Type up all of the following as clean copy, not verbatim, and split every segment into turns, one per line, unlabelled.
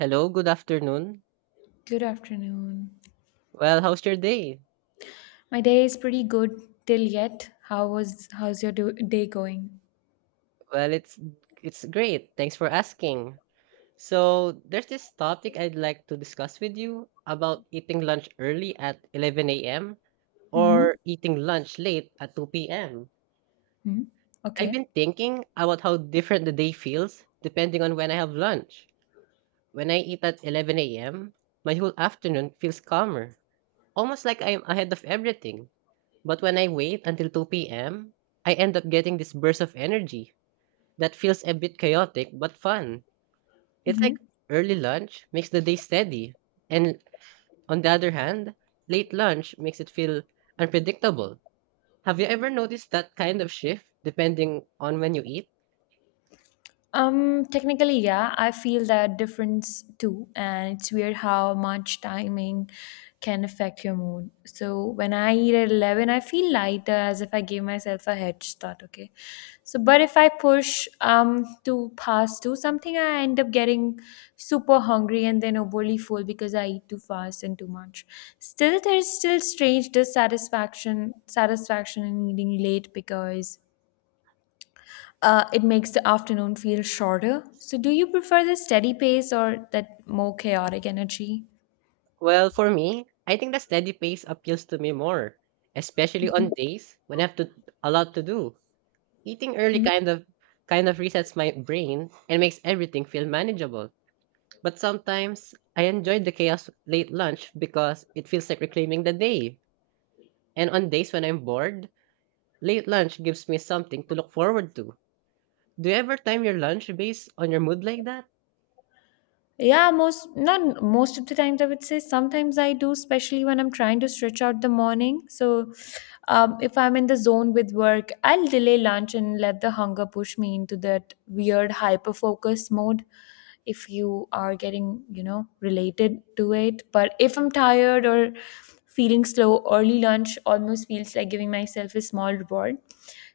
Hello, good afternoon.
Good afternoon.
Well, how's your day?
My day is pretty good till yet. How was day going?
Well, it's great. Thanks for asking. So, there's this topic I'd like to discuss with you about eating lunch early at 11 a.m.
Mhm.
or eating lunch late at 2 p.m.
Mhm.
I've
Okay.
been thinking about how different the day feels depending on when I have lunch. When I eat at 11 a.m., my whole afternoon feels calmer, almost like I'm ahead of everything. But when I wait until 2 p.m., I end up getting this burst of energy that feels a bit chaotic but fun. It's like
Mhm.
early lunch makes the day steady, and on the other hand, late lunch makes it feel unpredictable. Have you ever noticed that kind of shift depending on when you eat?
Technically, yeah, I feel that difference too, and it's weird how much timing can affect your mood. So when I eat at 11, I feel lighter as if I gave myself a head start, okay? So, but if I push to past two something, I end up getting super hungry and then overly full because I eat too fast and too much. Still, there's still strange dissatisfaction satisfaction in eating late because it makes the afternoon feel shorter. So, do you prefer the steady pace or that more chaotic energy?
Well, for me, I think the steady pace appeals to me more, especially on
Mhm.
days when I have to a lot to do. Eating early
Mm.
kind of kind of resets my brain and makes everything feel manageable. But sometimes I enjoy the chaos late lunch because it feels like reclaiming the day. And on days when I'm bored, late lunch gives me something to look forward to. Do you ever time your lunch based on your mood like that?
Yeah, most not most of the times I would say sometimes I do, especially when I'm trying to stretch out the morning. So, if I'm in the zone with work, I'll delay lunch and let the hunger push me into that weird hyper focus mode. If you are getting related to it, but if I'm tired or feeling slow, early lunch almost feels like giving myself a small reward.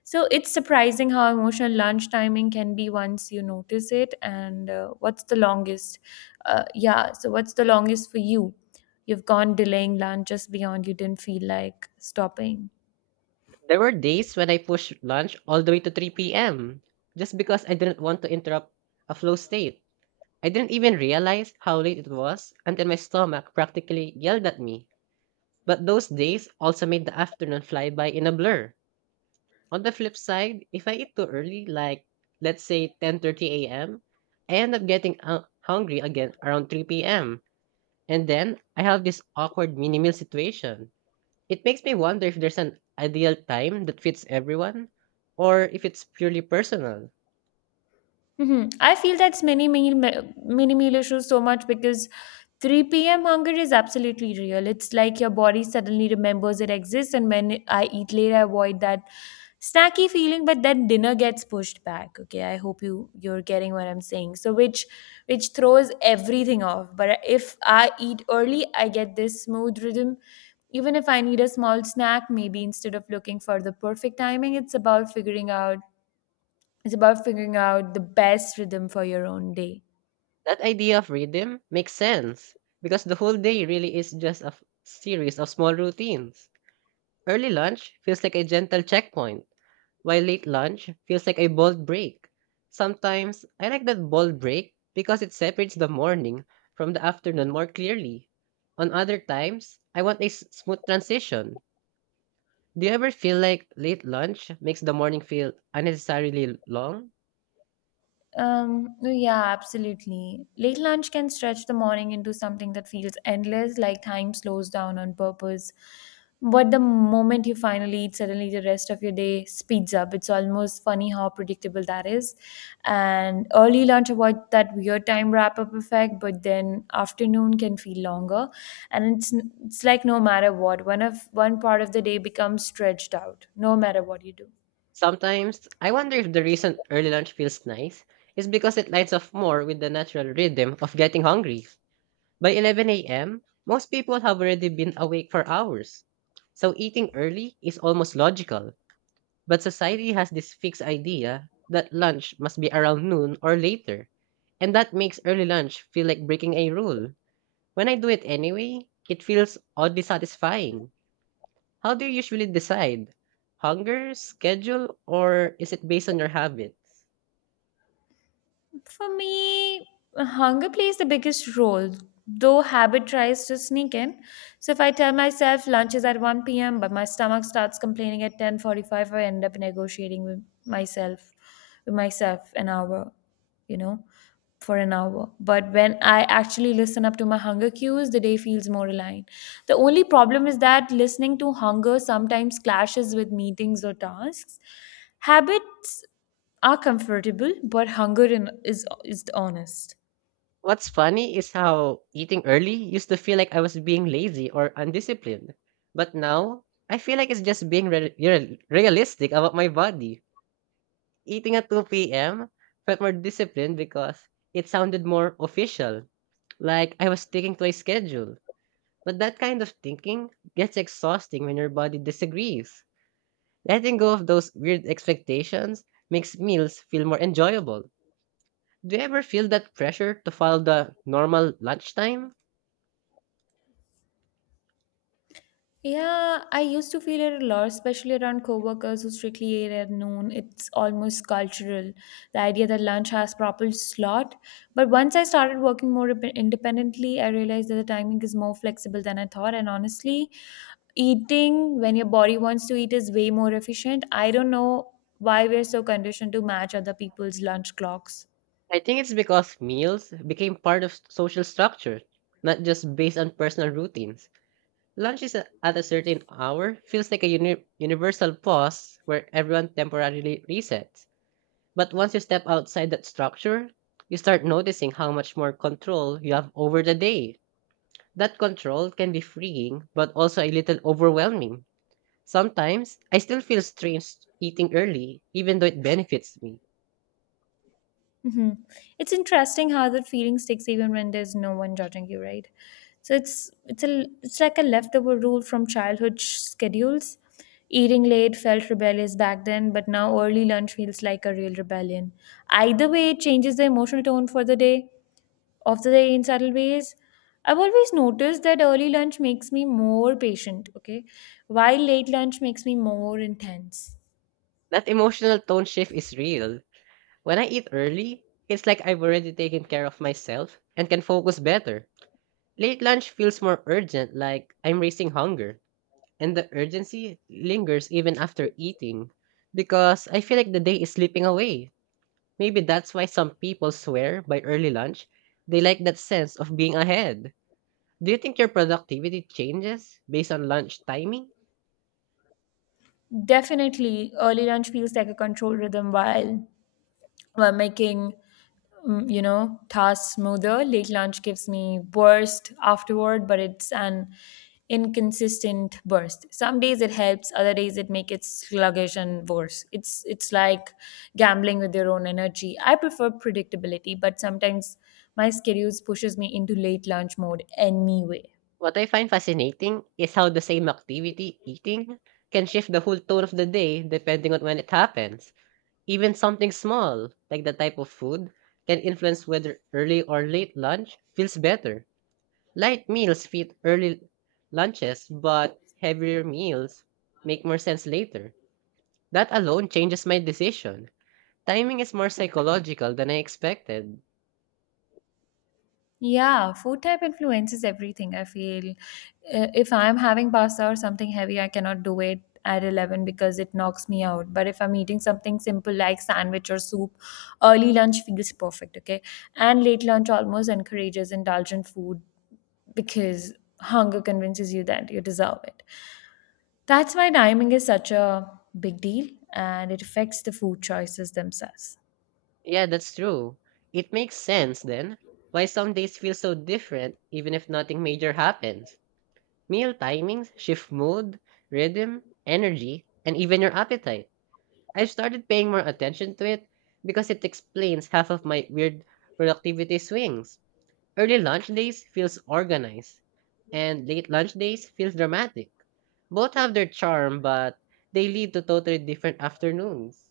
So it's surprising how emotional lunch timing can be once you notice it. And what's the longest yeah, so what's the longest for you you've gone delaying lunch just beyond you didn't feel like stopping?
There were days when I pushed lunch all the way to 3 p.m. just because I didn't want to interrupt a flow state. I didn't even realize how late it was until my stomach practically yelled at me. But those days also made the afternoon fly by in a blur. On the flip side, if I eat too early, like let's say 10:30 a.m., I end up getting hungry again around 3 p.m. And then I have this awkward mini meal situation. It makes me wonder if there's an ideal time that fits everyone or if it's purely personal.
Hmm. I feel that's many meal mini meal issues so much because 3 p.m. hunger is absolutely real. It's like your body suddenly remembers it exists, and when I eat late, I avoid that snacky feeling, but then dinner gets pushed back. Okay, I hope you're getting what I'm saying. So which throws everything off. But if I eat early, I get this smooth rhythm. Even if I need a small snack, maybe instead of looking for the perfect timing, it's about figuring out the best rhythm for your own day.
That idea of rhythm makes sense because the whole day really is just a series of small routines. Early lunch feels like a gentle checkpoint, while late lunch feels like a bold break. Sometimes I like that bold break because it separates the morning from the afternoon more clearly. On other times, I want a smooth transition. Do you ever feel like late lunch makes the morning feel unnecessarily long?
No, yeah, absolutely. Late lunch can stretch the morning into something that feels endless, like time slows down on purpose. But the moment you finally eat, suddenly the rest of your day speeds up. It's almost funny how predictable that is. And early lunch avoids that weird time wrap up effect, but then afternoon can feel longer. And it's like no matter what, one part of the day becomes stretched out, no matter what you do.
Sometimes I wonder if the reason early lunch feels nice is because it lines up more with the natural rhythm of getting hungry. By 11 a.m., most people have already been awake for hours. So eating early is almost logical, but society has this fixed idea that lunch must be around noon or later. And that makes early lunch feel like breaking a rule. When I do it anyway, it feels oddly satisfying. How do you usually decide? Hunger, schedule, or is it based on your habits?
For me, hunger plays the biggest role, though habit tries to sneak in. So if I tell myself lunch is at 1 p.m., but my stomach starts complaining at 10:45, I end up negotiating with myself an hour, you know, for an hour. But when I actually listen up to my hunger cues, the day feels more aligned. The only problem is that listening to hunger sometimes clashes with meetings or tasks. Habit are comfortable, but hunger in, is honest.
What's funny is how eating early used to feel like I was being lazy or undisciplined. But now, I feel like it's just being realistic about my body. Eating at 2 p.m. felt more disciplined because it sounded more official, like I was sticking to a schedule. But that kind of thinking gets exhausting when your body disagrees. Letting go of those weird expectations makes meals feel more enjoyable. Do you ever feel that pressure to follow the normal lunchtime?
Yeah, I used to feel it a lot, especially around coworkers who strictly ate at noon. It's almost cultural, the idea that lunch has proper slot. But once I started working more independently, I realized that the timing is more flexible than I thought. And honestly, eating when your body wants to eat is way more efficient. I don't know why we're so conditioned to match other people's lunch clocks.
I think it's because meals became part of social structure, not just based on personal routines. Lunches at a certain hour feels like a universal pause where everyone temporarily resets. But once you step outside that structure, you start noticing how much more control you have over the day. That control can be freeing, but also a little overwhelming. Sometimes, I still feel strange eating early, even though it benefits me.
Hmm. It's interesting how that feeling sticks even when there's no one judging you, right? So it's like a leftover rule from childhood schedules. Eating late felt rebellious back then, but now early lunch feels like a real rebellion. Either way, it changes the emotional tone for the day of the day in subtle ways. I've always noticed that early lunch makes me more patient, okay, while late lunch makes me more intense.
That emotional tone shift is real. When I eat early, it's like I've already taken care of myself and can focus better. Late lunch feels more urgent, like I'm racing hunger, and the urgency lingers even after eating because I feel like the day is slipping away. Maybe that's why some people swear by early lunch. They like that sense of being ahead. Do you think your productivity changes based on lunch timing?
Definitely, early lunch feels like a controlled rhythm, while making tasks smoother. Late lunch gives me burst afterward, but it's an inconsistent burst. Some days it helps, other days it makes it sluggish and worse. It's like gambling with your own energy. I prefer predictability, but sometimes my schedules pushes me into late lunch mode anyway.
What I find fascinating is how the same activity, eating, can shift the whole tone of the day depending on when it happens. Even something small, like the type of food, can influence whether early or late lunch feels better. Light meals fit early lunches, but heavier meals make more sense later. That alone changes my decision. Timing is more psychological than I expected.
Yeah, food type influences everything. I feel if I'm having pasta or something heavy, I cannot do it at 11 because it knocks me out. But if I'm eating something simple like sandwich or soup, early lunch feels perfect, okay? And late lunch almost encourages indulgent food because hunger convinces you that you deserve it. That's why timing is such a big deal, and it affects the food choices themselves.
Yeah, that's true. It makes sense then why some days feel so different even if nothing major happens. Meal timings shift mood, rhythm, energy, and even your appetite. I've started paying more attention to it because it explains half of my weird productivity swings. Early lunch days feels organized, and late lunch days feels dramatic. Both have their charm, but they lead to totally different afternoons.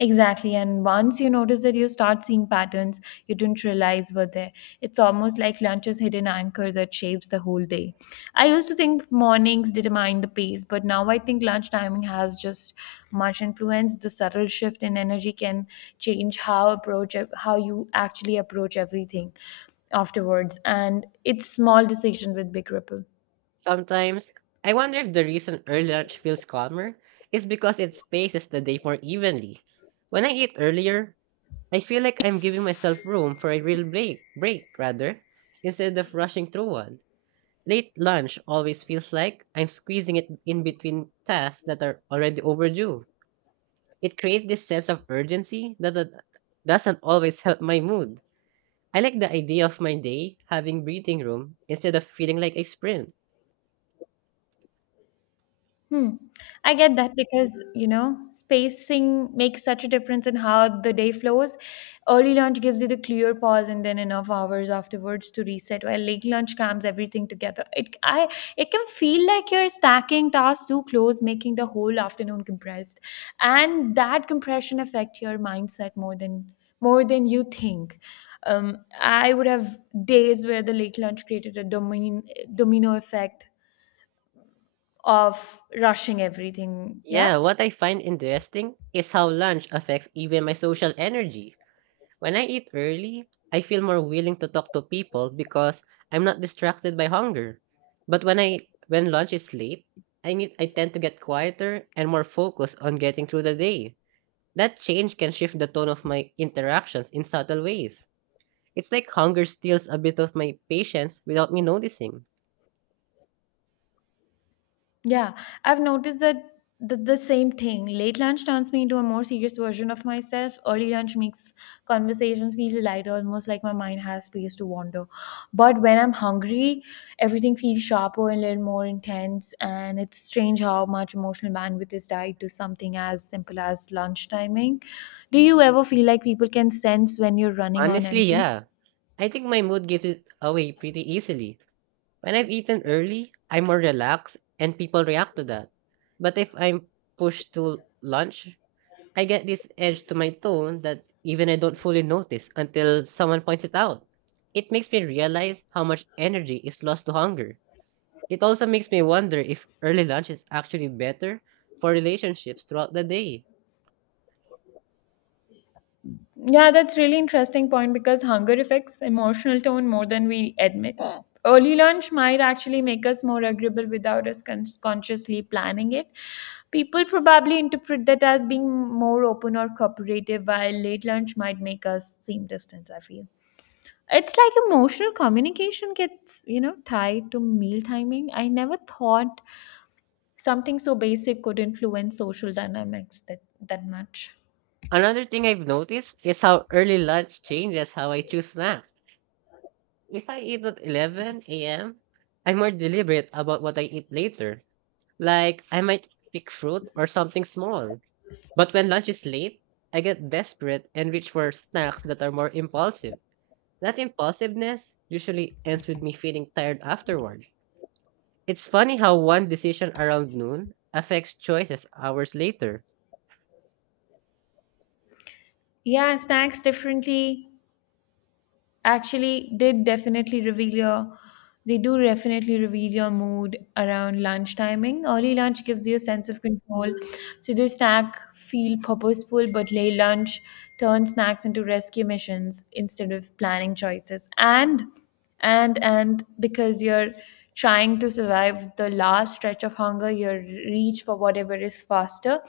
Exactly. And once you notice that, you start seeing patterns you didn't realize were there. It's almost like lunch is hidden anchor that shapes the whole day. I used to think mornings determine the pace, but now I think lunch timing has just much influence. The subtle shift in energy can change how approach how you actually approach everything afterwards. And it's small decision with big ripples.
Sometimes, I wonder if the reason early lunch feels calmer is because it spaces the day more evenly. When I eat earlier, I feel like I'm giving myself room for a real break, break rather, instead of rushing through one. Late lunch always feels like I'm squeezing it in between tasks that are already overdue. It creates this sense of urgency that doesn't always help my mood. I like the idea of my day having breathing room instead of feeling like a sprint.
Hmm. I get that because, spacing makes such a difference in how the day flows. Early lunch gives you the clear pause and then enough hours afterwards to reset, while late lunch crams everything together. It can feel like you're stacking tasks too close, making the whole afternoon compressed. And that compression affect your mindset more than you think. I would have days where the late lunch created a domino effect of rushing everything. Yeah.
Yeah, what I find interesting is how lunch affects even my social energy. When I eat early, I feel more willing to talk to people because I'm not distracted by hunger. But when lunch is late, I tend to get quieter and more focused on getting through the day. That change can shift the tone of my interactions in subtle ways. It's like hunger steals a bit of my patience without me noticing.
Yeah. I've noticed the same thing. Late lunch turns me into a more serious version of myself. Early lunch makes conversations feel lighter, almost like my mind has space to wander. But when I'm hungry, everything feels sharper and a little more intense. And it's strange how much emotional bandwidth is tied to something as simple as lunch timing. Do you ever feel like people can sense when you're running on
Honestly,
empty?
yeah. I think my mood gives it away pretty easily. When I've eaten early, I'm more relaxed and people react to that. But if I'm pushed to lunch, I get this edge to my tone that even I don't fully notice until someone points it out. It makes me realize how much energy is lost to hunger. It also makes me wonder if early lunch is actually better for relationships throughout the day.
Yeah, that's really interesting point because hunger affects emotional tone more than we admit. Mm. Early lunch might actually make us more agreeable without us consciously planning it. People probably interpret that as being more open or cooperative, while late lunch might make us seem distant, I feel. It's like emotional communication gets, tied to meal timing. I never thought something so basic could influence social dynamics that much.
Another thing I've noticed is how early lunch changes how I choose snacks. If I eat at 11 a.m., I'm more deliberate about what I eat later. Like, I might pick fruit or something small. But when lunch is late, I get desperate and reach for snacks that are more impulsive. That impulsiveness usually ends with me feeling tired afterward. It's funny how one decision around noon affects choices hours later.
Yeah, snacks differently actually did definitely reveal your they do definitely reveal your mood around lunch timing. Early lunch gives you a sense of control, so the snack feel purposeful. But late lunch turns snacks into rescue missions instead of planning choices. And because you're trying to survive the last stretch of hunger, your reach for whatever is faster.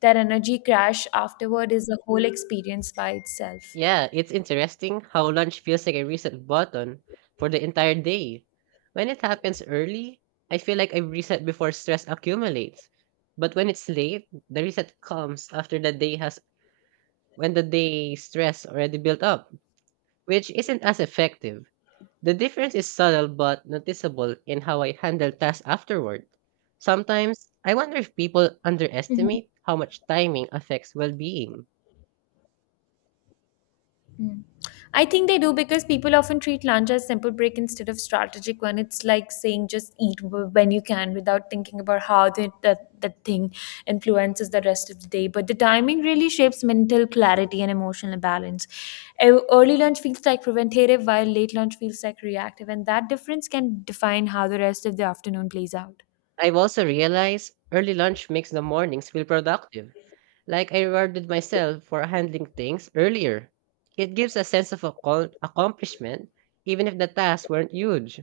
That energy crash afterward is a whole experience by itself.
Yeah, it's interesting how lunch feels like a reset button for the entire day. When it happens early, I feel like I reset before stress accumulates. But when it's late, the reset comes after the day has when the day stress already built up, which isn't as effective. The difference is subtle but noticeable in how I handle tasks afterward. Sometimes, I wonder if people underestimate how much timing affects well being.
Mm. I think they do because people often treat lunch as simple break instead of strategic one. It's like saying just eat when you can without thinking about how the, that that thing influences the rest of the day. But the timing really shapes mental clarity and emotional balance. Early lunch feels like preventative, while late lunch feels like reactive, and that difference can define how the rest of the afternoon plays out.
I've also realized early lunch makes the mornings feel productive, like I rewarded myself for handling things earlier. It gives a sense of accomplishment, even if the tasks weren't huge.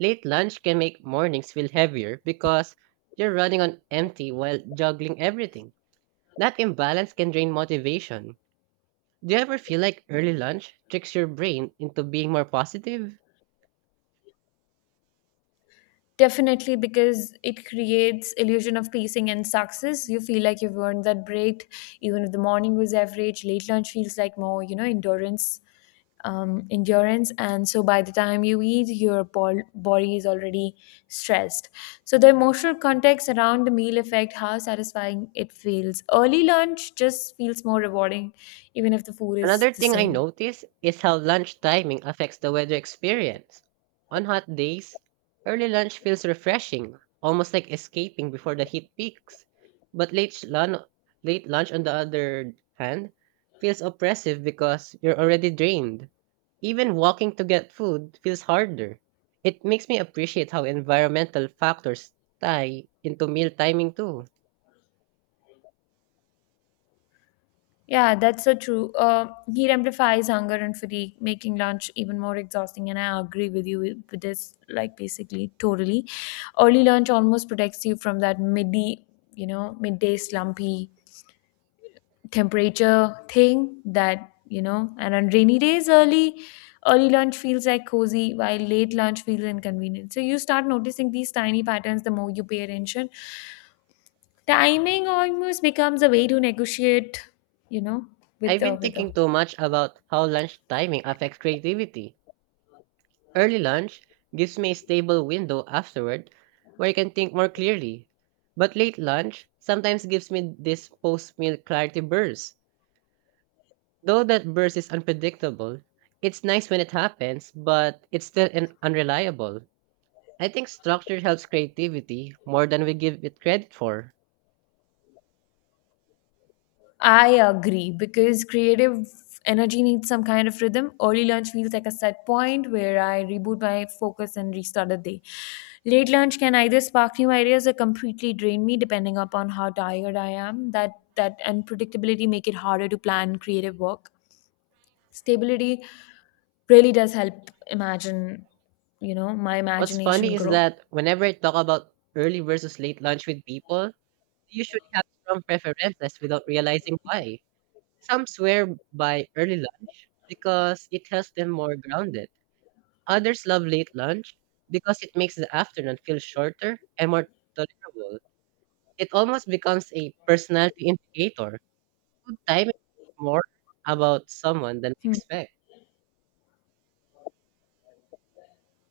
Late lunch can make mornings feel heavier because you're running on empty while juggling everything. That imbalance can drain motivation. Do you ever feel like early lunch tricks your brain into being more positive?
Definitely, because it creates illusion of pacing and success. You feel like you've earned that break, even if the morning was average. Late lunch feels like more, endurance, endurance. And so by the time you eat, your body is already stressed. So the emotional context around the meal affect how satisfying it feels. Early lunch just feels more rewarding, even if the food is
Another
the
thing I
same.
notice is how lunch timing affects the weather experience. On hot days, early lunch feels refreshing, almost like escaping before the heat peaks. But late lunch, on the other hand, feels oppressive because you're already drained. Even walking to get food feels harder. It makes me appreciate how environmental factors tie into meal timing too.
Yeah, that's so true. Heat amplifies hunger and fatigue, making lunch even more exhausting. And I agree with you with this, like basically totally. Early lunch almost protects you from that midday, midday slumpy temperature thing that you know. And on rainy days, early lunch feels like cozy, while late lunch feels inconvenient. So you start noticing these tiny patterns the more you pay attention. Timing almost becomes a way to negotiate, you know, with
I've been
the.
thinking too much about how lunch timing affects creativity. Early lunch gives me a stable window afterward where I can think more clearly. But late lunch sometimes gives me this post meal clarity burst. Though that burst is unpredictable, it's nice when it happens, but it's still unreliable. I think structure helps creativity more than we give it credit for.
I agree because creative energy needs some kind of rhythm. Early lunch feels like a set point where I reboot my focus and restart the day. Late lunch can either spark new ideas or completely drain me depending upon how tired I am. That unpredictability make it harder to plan creative work. Stability really does help imagine, my
What's
imagination
funny is
grow.
that whenever I talk about early versus late lunch with people, they usually have strong preferences without realizing why. Some swear by early lunch because it helps them more grounded. Others love late lunch because it makes the afternoon feel shorter and more tolerable. It almost becomes a personality indicator. Good timing is more about someone than we
Hmm.
expect.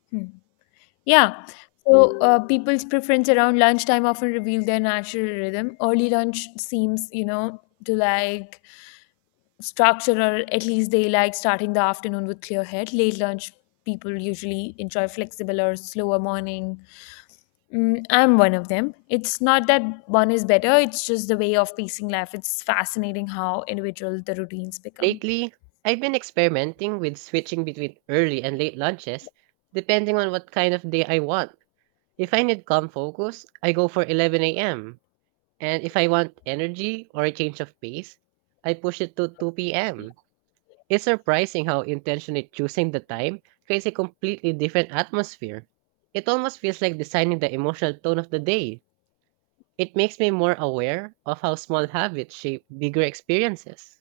Hmm. Yeah. So people's preference around lunchtime often reveal their natural rhythm. Early lunch seems, you know, to like structure, or at least they like starting the afternoon with clear head. Late lunch people usually enjoy flexible or slower morning. Mm, I'm one of them. It's not that one is better; it's just the way of pacing life. It's fascinating how individual the routines become.
Lately, I've been experimenting with switching between early and late lunches, depending on what kind of day I want. If I need calm focus, I go for 11 a.m. And if I want energy or a change of pace, I push it to 2 p.m. It's surprising how intentionally choosing the time creates a completely different atmosphere. It almost feels like designing the emotional tone of the day. It makes me more aware of how small habits shape bigger experiences.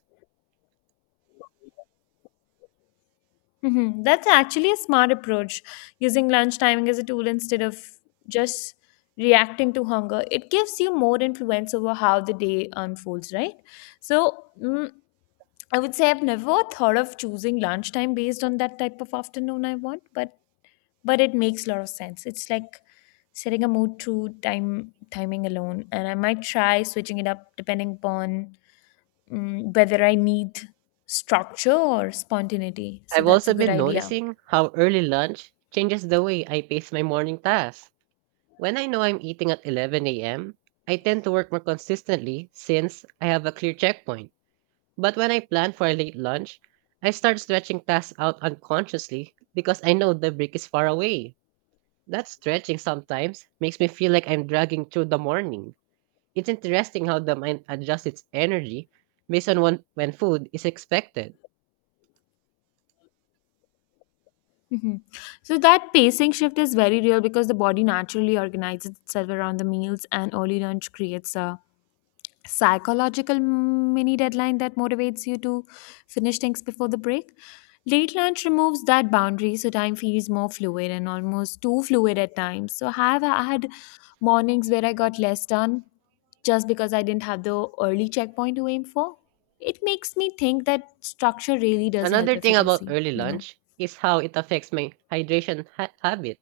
That's actually a smart approach, using lunch timing as a tool instead of just reacting to hunger. It gives you more influence over how the day unfolds, right? So, mm, I would say I've never thought of choosing lunchtime based on that type of afternoon I want, but it makes a lot of sense. It's like setting a mood through time timing alone, and I might try switching it up depending upon whether I need structure or spontaneity. So
I've
that's
also
a good
been
idea.
noticing how early lunch changes the way I pace my morning tasks. When I know I'm eating at 11 a.m., I tend to work more consistently since I have a clear checkpoint. But when I plan for a late lunch, I start stretching tasks out unconsciously because I know the break is far away. That stretching sometimes makes me feel like I'm dragging through the morning. It's interesting how the mind adjusts its energy based on when food is expected.
Mhm. So that pacing shift is very real because the body naturally organizes itself around the meals, and early lunch creates a psychological mini deadline that motivates you to finish things before the break. Late lunch removes that boundary, so time feels more fluid and almost too fluid at times. So have I had mornings where I got less done just because I didn't have the early checkpoint to aim for? It makes me think that structure really does help
Another thing about
efficacy,
early
you know.
lunch is how it affects my hydration habit.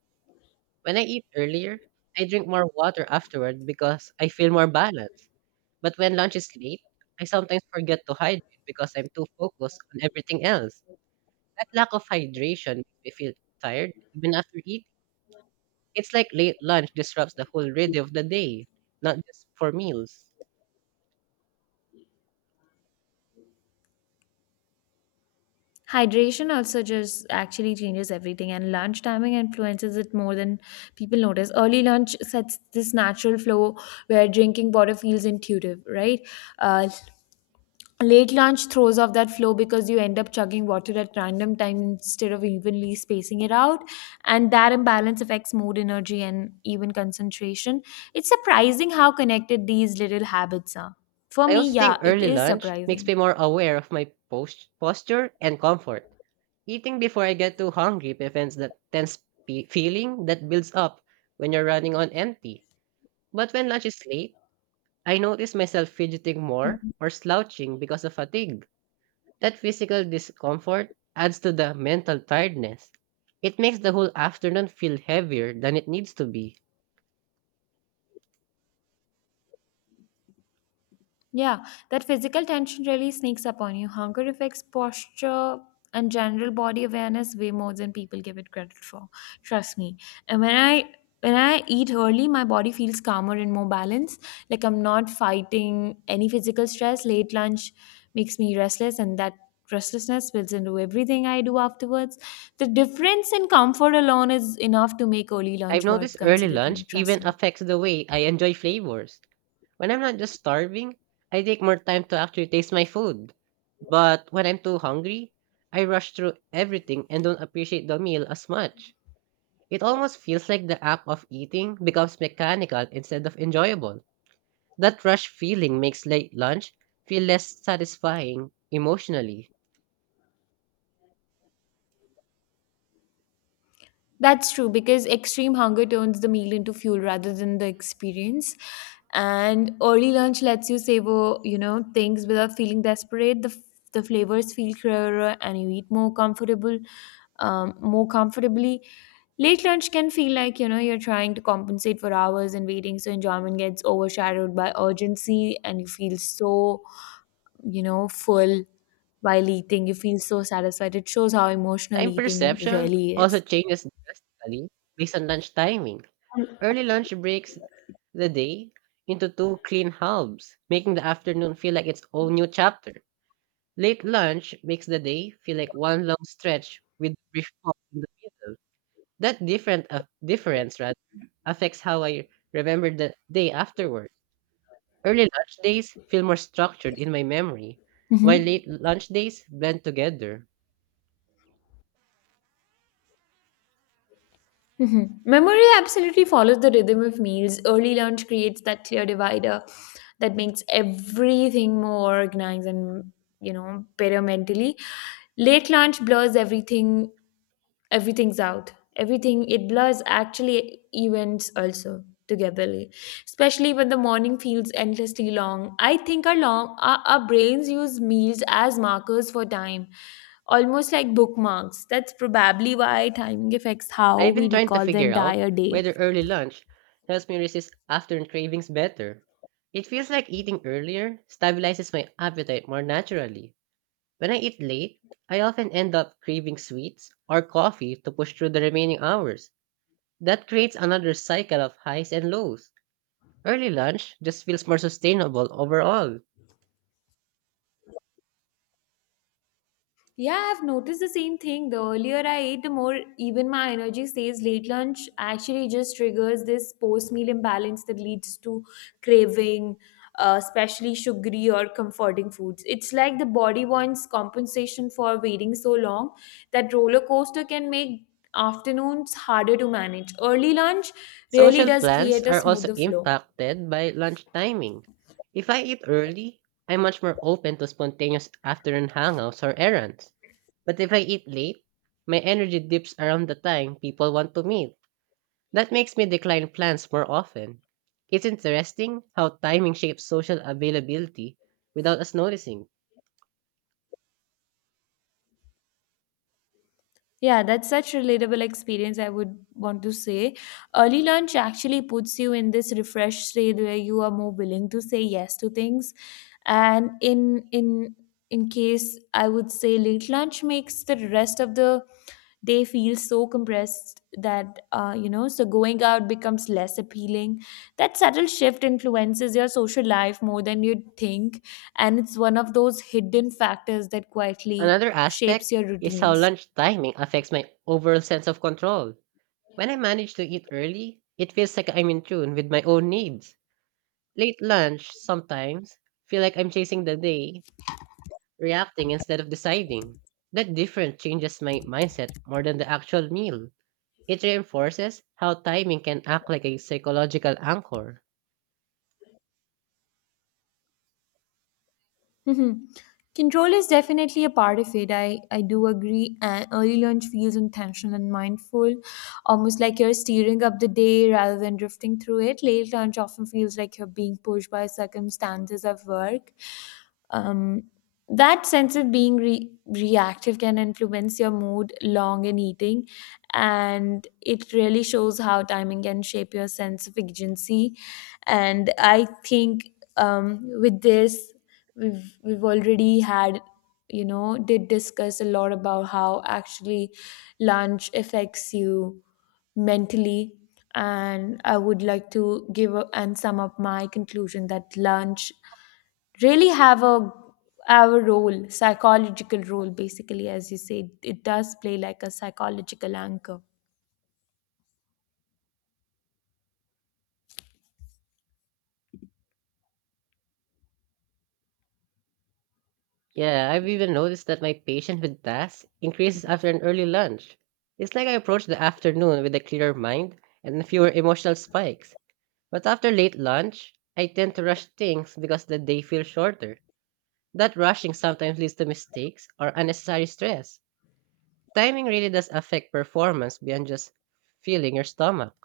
When I eat earlier, I drink more water afterward because I feel more balanced. But when lunch is late, I sometimes forget to hydrate because I'm too focused on everything else. That lack of hydration makes me feel tired even after eating. It's like late lunch disrupts the whole rhythm of the day, not just for meals.
Hydration also just actually changes everything, and lunch timing influences it more than people notice. Early lunch sets this natural flow where drinking water feels intuitive, right? Uh, Late lunch throws off that flow because you end up chugging water at random time instead of evenly spacing it out, and that imbalance affects mood, energy, and even concentration. It's surprising how connected these little habits are. For
I
me,
also think
yeah, it
early
is
lunch makes
surprising.
me more aware of my posture and comfort. Eating before I get too hungry prevents that tense feeling that builds up when you're running on empty. But when lunch is late, I notice myself fidgeting more or slouching because of fatigue. That physical discomfort adds to the mental tiredness. It makes the whole afternoon feel heavier than it needs to be.
Yeah, that physical tension really sneaks up on you. Hunger affects posture and general body awareness way more than people give it credit for. Trust me. And when I eat early, my body feels calmer and more balanced. Like I'm not fighting any physical stress. Late lunch makes me restless, and that restlessness spills into everything I do afterwards. The difference in comfort alone is enough to make early
I've
lunch
noticed
worth
early
considering.
lunch
Trust
even
me.
affects the way I enjoy flavors. When I'm not just starving, I take more time to actually taste my food. But when I'm too hungry, I rush through everything and don't appreciate the meal as much. It almost feels like the act of eating becomes mechanical instead of enjoyable. That rush feeling makes late lunch feel less satisfying emotionally.
That's true because extreme hunger turns the meal into fuel rather than the experience. And early lunch lets you savor, you know, things without feeling desperate. The flavors feel clearer and you eat more comfortable, more comfortably. Late lunch can feel like, you know, you're trying to compensate for hours and waiting, so enjoyment gets overshadowed by urgency and you feel so, you know, full while eating. You feel so satisfied. It shows how emotional
Time
eating
perception
really
also
is.
changes daily based on lunch timing. Early lunch breaks the day into two clean halves, making the afternoon feel like its own new chapter. Late lunch makes the day feel like one long stretch with a brief pause in the middle. That different difference rather affects how I remember the day afterward. Early lunch days feel more structured in my memory, while
hmm
late lunch days blend together.
Mhm. Memory absolutely follows the rhythm of meals. Early lunch creates that clear divider that makes everything more organized and, you know, better mentally. Late lunch blurs everything everything's out everything it blurs actually events also togetherly especially when the morning feels endlessly long. I think our brains use meals as markers for time almost like bookmarks. That's probably why timing affects how
I've
we
been trying to
recall the
figure out
entire day.
whether early lunch helps me resist afternoon cravings better. It feels like eating earlier stabilizes my appetite more naturally. When I eat late, I often end up craving sweets or coffee to push through the remaining hours. That creates another cycle of highs and lows. Early lunch just feels more sustainable overall.
Yeah, I've noticed the same thing. The earlier I ate, the more even my energy stays. Late lunch actually just triggers this post meal imbalance that leads to craving, especially sugary or comforting foods. It's like the body wants compensation for waiting so long. That roller coaster can make afternoons harder to manage. Early lunch really
Social
does
plans
create a
are also
smoother flow.
impacted by lunch timing. If I eat early, I'm much more open to spontaneous afternoon hangouts or errands. But if I eat late, my energy dips around the time people want to meet. That makes me decline plans more often. It's interesting how timing shapes social availability without us noticing.
Yeah, that's such relatable experience I would want to say. Early lunch actually puts you in this refreshed state where you are more willing to say yes to things. And in case I would say late lunch makes the rest of the day feel so compressed that you know, so going out becomes less appealing. That subtle shift influences your social life more than you'd think, and it's one of those hidden factors that quietly
Another
shapes
aspect
your
is how
routines.
lunch timing affects my overall sense of control. When I manage to eat early, it feels like I'm in tune with my own needs. Late lunch sometimes feel like I'm chasing the day, reacting instead of deciding. That difference changes my mindset more than the actual meal. It reinforces how timing can act like a psychological anchor.
Mhm. Control is definitely a part of it. I do agree. And early lunch feels intentional and mindful, almost like you're steering up the day rather than drifting through it. Late lunch often feels like you're being pushed by circumstances of work. um, that sense of being reactive can influence your mood long in eating, and it really shows how timing can shape your sense of agency. And I think with this, we've already had, you know, did discuss a lot about how actually lunch affects you mentally, and I would like to give a, and sum up my conclusion that lunch really have a role, psychological role basically, as you say. It does play like a psychological anchor.
Yeah, I've even noticed that my patience with tasks increases after an early lunch. It's like I approach the afternoon with a clearer mind and fewer emotional spikes. But after late lunch, I tend to rush things because the day feels shorter. That rushing sometimes leads to mistakes or unnecessary stress. Timing really does affect performance beyond just filling your stomach.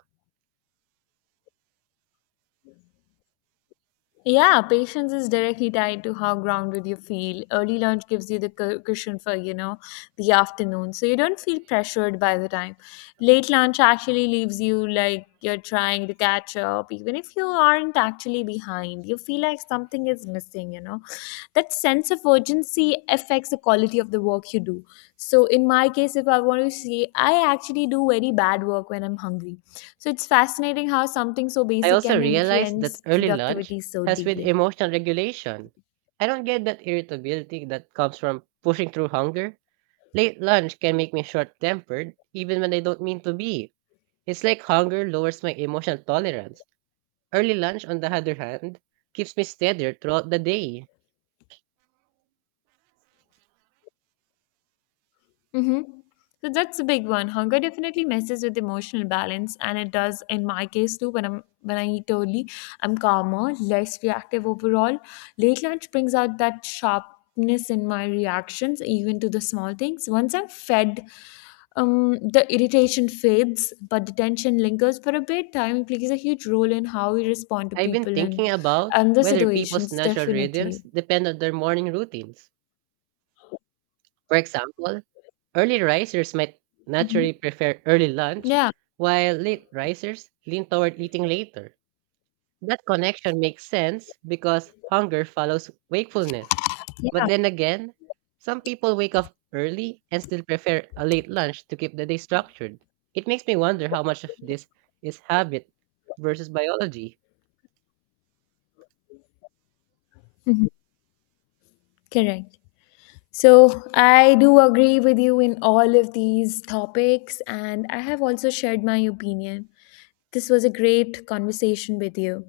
Yeah, patience is directly tied to how grounded you feel. Early lunch gives you the cushion for, you know, the afternoon. So you don't feel pressured by the time. Late lunch actually leaves you like you're trying to catch up. Even if you aren't actually behind, you feel like something is missing. That sense of urgency affects the quality of the work you do. So in my case, if I want to say, I actually do very bad work when I'm hungry. So it's fascinating how something so
I
basic
also
can
realized that
influence
early lunch
productivity so
helps with
deeply.
emotional regulation. I don't get that irritability that comes from pushing through hunger. Late lunch can make me short tempered, even when I don't mean to be. It's like hunger lowers my emotional tolerance. Early lunch, on the other hand, keeps me steadier throughout the day.
Mm-hmm. So that's a big one. Hunger definitely messes with emotional balance, and it does in my case too. When I eat early, I'm calmer, less reactive overall. Late lunch brings out that sharpness in my reactions, even to the small things. Once I'm fed, the irritation fades, but the tension lingers for a bit. Time plays a huge role in how we respond to
I've been
people and
thinking about
and the
whether people's
situations.
natural rhythms
Definitely.
depend on their morning routines. For example, early risers might
Mm-hmm.
naturally prefer early lunch,
Yeah.
while late risers lean toward eating later. That connection makes sense because hunger follows wakefulness.
Yeah.
But then again, some people wake up early and still prefer a late lunch to keep the day structured. It makes me wonder how much of this is habit versus biology.
Mhm. Correct. So, I do agree with you in all of these topics, and I have also shared my opinion. This was a great conversation with you,